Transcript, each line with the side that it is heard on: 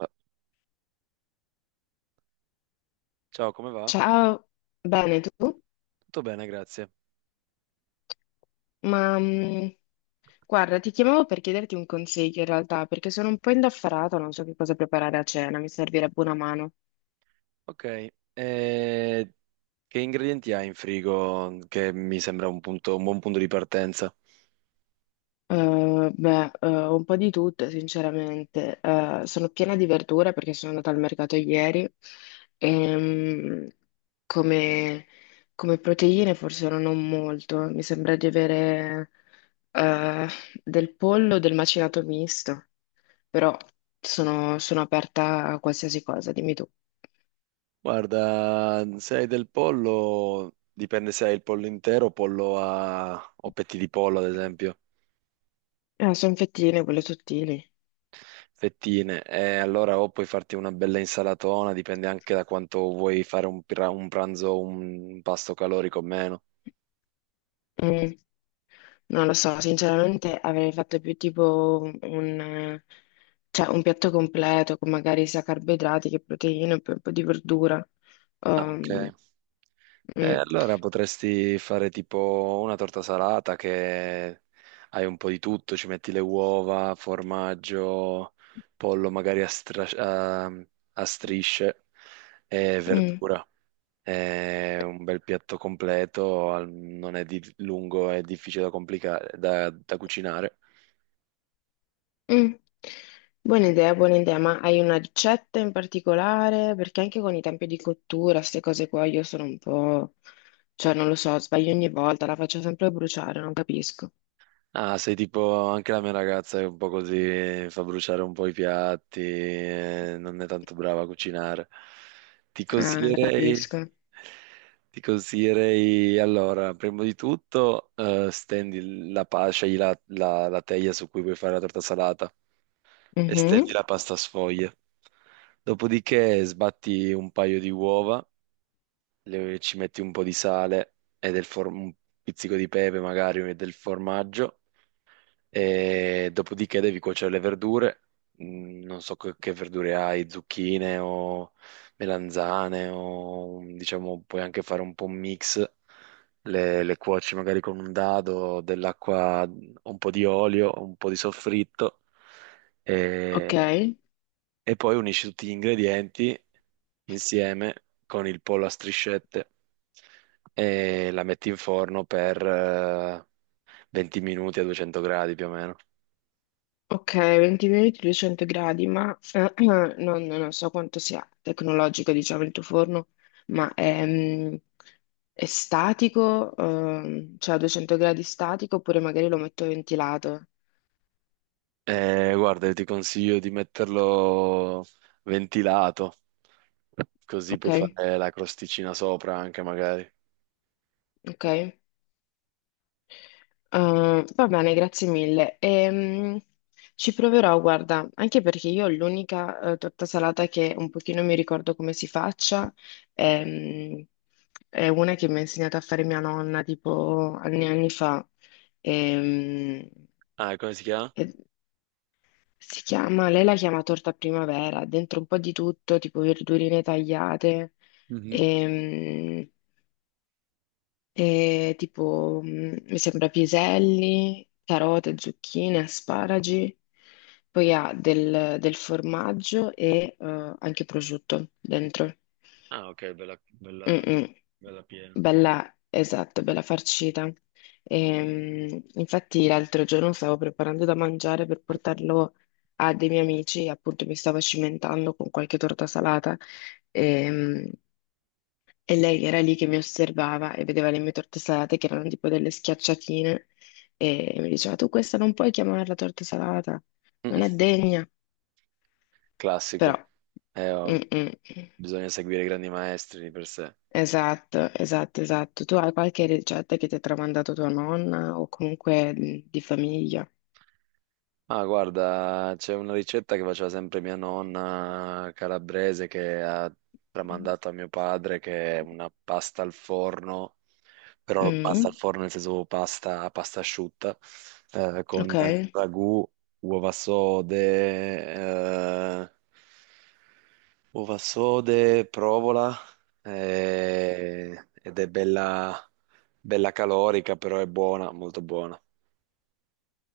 right: Ah, ciao, come va?
left: Ciao, bene tu?
right: Tutto bene, grazie.
left: Ma mm, guarda, ti chiamavo per chiederti un consiglio in realtà, perché sono un po' indaffarata, non so che cosa preparare a cena, mi servirebbe una mano.
right: Ok, eh, che ingredienti hai in frigo? Che mi sembra un buon punto di partenza.
left: Un po' di tutto, sinceramente. Sono piena di verdure perché sono andata al mercato ieri e come, come proteine forse non ho molto, mi sembra di avere eh, del pollo, del macinato misto. Però sono aperta a qualsiasi cosa, dimmi tu.
right: Guarda, se hai del pollo, dipende se hai il pollo intero, pollo a... o petti di pollo, ad esempio,
left: Ah, sono fettine, quelle sottili.
right: fettine. E allora o puoi farti una bella insalatona, dipende anche da quanto vuoi fare un pranzo, un pasto calorico o meno.
left: Mm, non lo so, sinceramente avrei fatto più tipo un piatto completo con magari sia carboidrati che proteine, e poi un po' di verdura.
right: Ah, ok.
left: Um, mm,
right: Allora potresti fare tipo una torta salata che hai un po' di tutto, ci metti le uova, formaggio, pollo magari a strisce e
left: mm,
right: verdura. È un bel piatto completo, non è lungo, è difficile da complicare, da cucinare.
left: mm. Buona idea, ma hai una ricetta in particolare? Perché anche con i tempi di cottura, queste cose qua, io sono un po', non lo so, sbaglio ogni volta, la faccio sempre bruciare, non capisco.
right: Ah, sei tipo anche la mia ragazza è un po' così, fa bruciare un po' i piatti, non è tanto brava a cucinare. Ti
left: Ah,
right: consiglierei,
left: capisco.
right: ti consiglierei allora, prima di tutto, scegli la teglia su cui vuoi fare la torta salata e
left: Mhm.
right: stendi la pasta sfoglia. Dopodiché sbatti un paio di uova, ci metti un po' di sale e un pizzico di pepe magari e del formaggio e dopodiché devi cuocere le verdure. Mm, non so che verdure hai, zucchine o melanzane o diciamo puoi anche fare un po' un mix, le cuoci magari con un dado, dell'acqua, un po' di olio, un po' di soffritto e,
left: Ok,
right: e poi unisci tutti gli ingredienti insieme con il pollo a striscette e la metti in forno per 20 minuti a 200 gradi più o meno.
left: ok, 20 minuti, 200 gradi, ma non so quanto sia tecnologico, diciamo, il tuo forno, ma è statico, cioè a 200 gradi statico, oppure magari lo metto ventilato.
right: Guarda, io ti consiglio di metterlo ventilato, così
left: Ok,
right: puoi fare la crosticina sopra anche magari.
left: ok. Va bene, grazie mille. Ci proverò, guarda, anche perché io l'unica torta salata che un pochino mi ricordo come si faccia ehm, è una che mi ha insegnato a fare mia nonna tipo anni e anni fa. Ehm,
right: Ah, e come si chiama?
left: e si chiama, lei la chiama torta primavera, dentro un po' di tutto, tipo verdurine tagliate.
right: Mhm.
left: Ehm, E tipo, mi sembra piselli, carote, zucchine, asparagi, poi ha del formaggio e anche prosciutto dentro.
right: Ah, ok,
left: Mm-mm.
right: bella piena.
left: Bella, esatto, bella farcita. Infatti l'altro giorno stavo preparando da mangiare per portarlo a dei miei amici, appunto mi stavo cimentando con qualche torta salata. Ehm, e lei era lì che mi osservava e vedeva le mie torte salate che erano tipo delle schiacciatine e mi diceva tu questa non puoi chiamarla torta salata, non
right: Mm.
left: è degna. Però,
right: Classico.
left: mm,
right: Oh,
left: mm.
right: bisogna seguire i grandi maestri di per sé.
left: Esatto, esatto, esatto. Tu hai qualche ricetta che ti ha tramandato tua nonna o comunque di famiglia?
right: Ah, guarda, c'è una ricetta che faceva sempre mia nonna calabrese che ha tramandato a mio padre, che è una pasta al forno, però pasta al
left: Mm,
right: forno nel senso pasta, pasta asciutta, con
left: ok,
right: ragù, uova sode, eh, provola, ed è bella, bella calorica, però è buona, molto buona.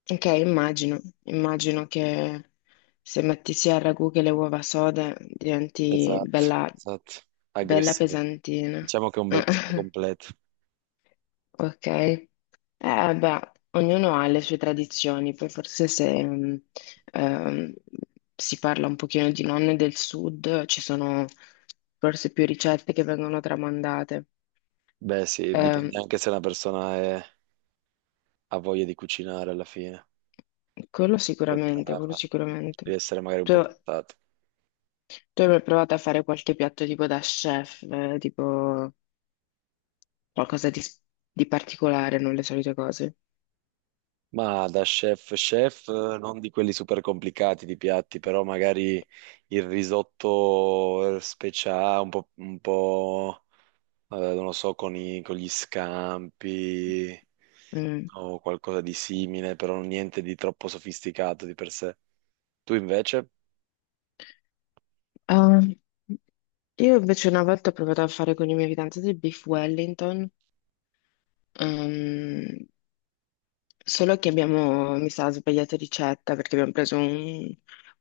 left: ok, immagino, immagino che se metti sia il ragù che le uova sode diventi
right: Esatto,
left: bella,
right: esatto,
left: bella
right: aggressiva.
left: pesantina.
right: Diciamo che è un bel piatto completo.
left: Ok, beh, ognuno ha le sue tradizioni, poi forse se ehm, si parla un pochino di nonne del sud, ci sono forse più ricette che vengono tramandate.
right: Beh, sì,
left: Ehm,
right: dipende anche se una persona ha voglia di cucinare alla fine,
left: Quello
right: è
left: sicuramente, quello
right: brava,
left: sicuramente.
right: deve essere magari un
left: Tu,
right: po' portata.
left: tu hai mai provato a fare qualche piatto tipo da chef, tipo qualcosa di particolare, non le solite cose?
right: Ma da chef chef, non di quelli super complicati di piatti, però magari il risotto speciale, non lo so, con gli scampi
left: Mm.
right: o qualcosa di simile, però niente di troppo sofisticato di per sé. Tu invece...
left: Ah, io invece una volta ho provato a fare con i miei fidanzati del beef Wellington, ehm, solo che abbiamo, mi sa, sbagliato ricetta perché abbiamo preso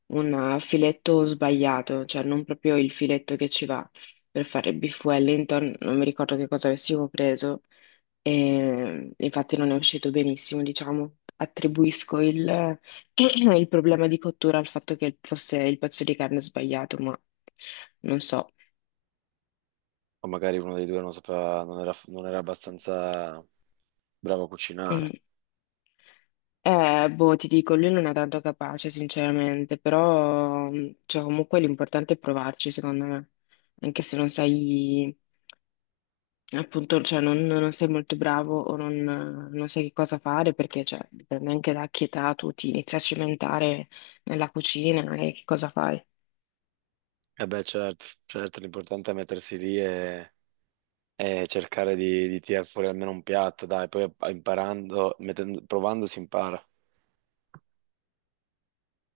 left: un filetto sbagliato, cioè non proprio il filetto che ci va per fare il beef Wellington, non mi ricordo che cosa avessimo preso e infatti non è uscito benissimo, diciamo. Attribuisco il problema di cottura al fatto che fosse il pezzo di carne sbagliato, ma non so.
right: O magari uno dei due non sapeva, non era abbastanza bravo a
left: Mm.
right: cucinare.
left: Boh, ti dico, lui non è tanto capace, sinceramente, però cioè, comunque l'importante è provarci, secondo me, anche se non sai, appunto, cioè, non sei molto bravo o non sai che cosa fare, perché cioè, dipende anche da che età tu ti inizi a cimentare nella cucina e che cosa fai.
right: E beh, certo, certo, l'importante è mettersi lì e cercare di tirar fuori almeno un piatto, dai, poi imparando, provando si impara.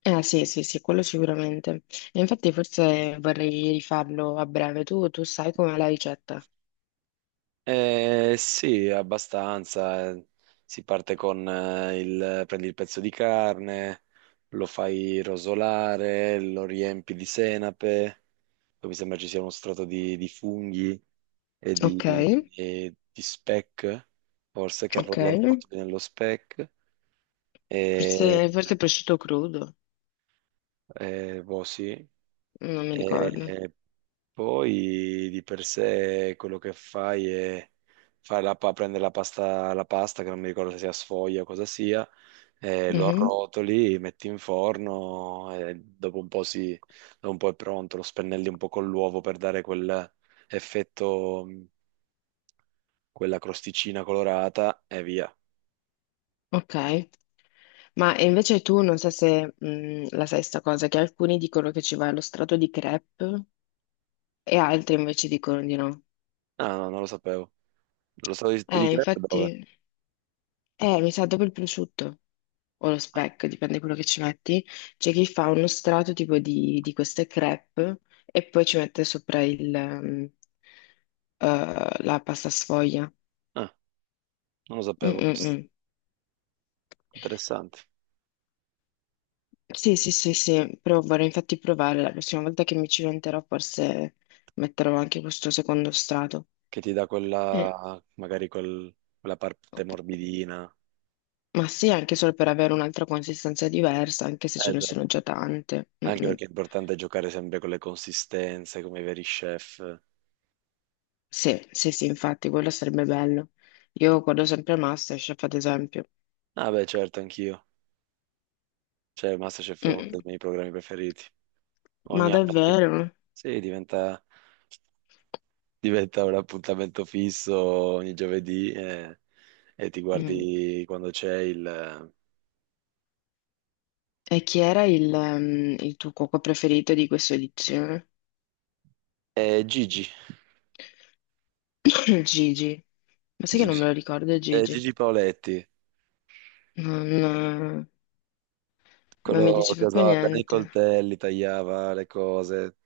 left: Eh sì, sì, sì, quello sicuramente. E infatti forse vorrei rifarlo a breve. Tu sai com'è la ricetta?
right: Sì, abbastanza. Eh. Si parte con prendi il pezzo di carne, lo fai rosolare, lo riempi di senape, poi mi sembra ci sia uno strato di funghi
left: Ok,
right: e di speck, forse
left: ok.
right: lo rotoli nello speck, e,
left: Forse, forse prosciutto crudo.
right: boh, sì.
left: Non mi ricordo.
right: E poi di per sé quello che fai è prendere la pasta, che non mi ricordo se sia sfoglia o cosa sia, lo
left: Mhm,
right: arrotoli, metti in forno e dopo un po', si, dopo un po' è pronto, lo spennelli un po' con l'uovo per dare quel effetto, quella crosticina colorata e via.
left: ok. Ma e invece tu non so se la sai sta cosa, che alcuni dicono che ci va lo strato di crepe e altri invece dicono di no.
right: Ah, no, non lo sapevo. Lo stato di crepe dove?
left: Infatti, mi sa dopo il prosciutto o lo speck, dipende da quello che ci metti. C'è chi fa uno strato tipo di queste crepe e poi ci mette sopra la pasta sfoglia.
right: Ah, non lo
left: Mm,
right: sapevo
left: mm,
right: questo.
left: mm.
right: Interessante.
left: Sì, sì, sì, sì, però vorrei infatti provare la prossima volta che mi ci cimenterò, forse metterò anche questo secondo strato.
right: Che ti dà
left: Eh,
right: quella, quella parte morbidina.
left: Ma sì, anche solo per avere un'altra consistenza diversa, anche se ce ne
right: Esatto.
left: sono già tante. Mm,
right: Anche
left: mm.
right: perché è importante giocare sempre con le consistenze, come i veri chef.
left: Sì, sì, sì, infatti, quello sarebbe bello. Io guardo sempre MasterChef, ad esempio.
right: Ah, beh, certo, anch'io. Cioè, MasterChef è uno dei
left: Mm,
right: miei programmi preferiti.
left: ma
right: Ogni anno di-
left: davvero?
right: sì, diventa un appuntamento fisso ogni giovedì e ti
left: Mm.
right: guardi quando c'è il...
left: E chi era il tuo cuoco preferito di questa edizione?
right: Eh,
left: Gigi. Ma sai che non me
right: Gigi,
left: lo ricordo, Gigi?
right: Gigi Paoletti,
left: Non, Non mi
right: quello
left: dice
right: che
left: proprio
right: usava bene i
left: niente.
right: coltelli, tagliava le cose.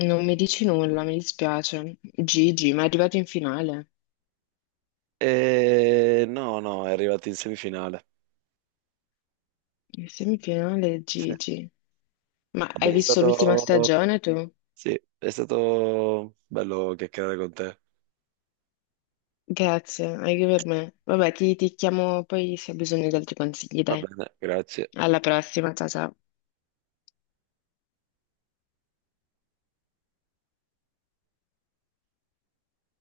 left: Non mi dici nulla, mi dispiace. Gigi, ma è arrivato in finale.
right: No, no, è arrivato in semifinale.
left: In semifinale,
right: Sì.
left: Gigi. Ma hai
right: Vabbè, è
left: visto l'ultima
right: stato,
left: stagione tu?
right: sì, è stato bello chiacchierare con te.
left: Grazie, anche per me. Vabbè, ti chiamo poi se hai bisogno di altri consigli,
right: Va
left: dai.
right: bene, grazie.
left: Alla prossima, ciao ciao.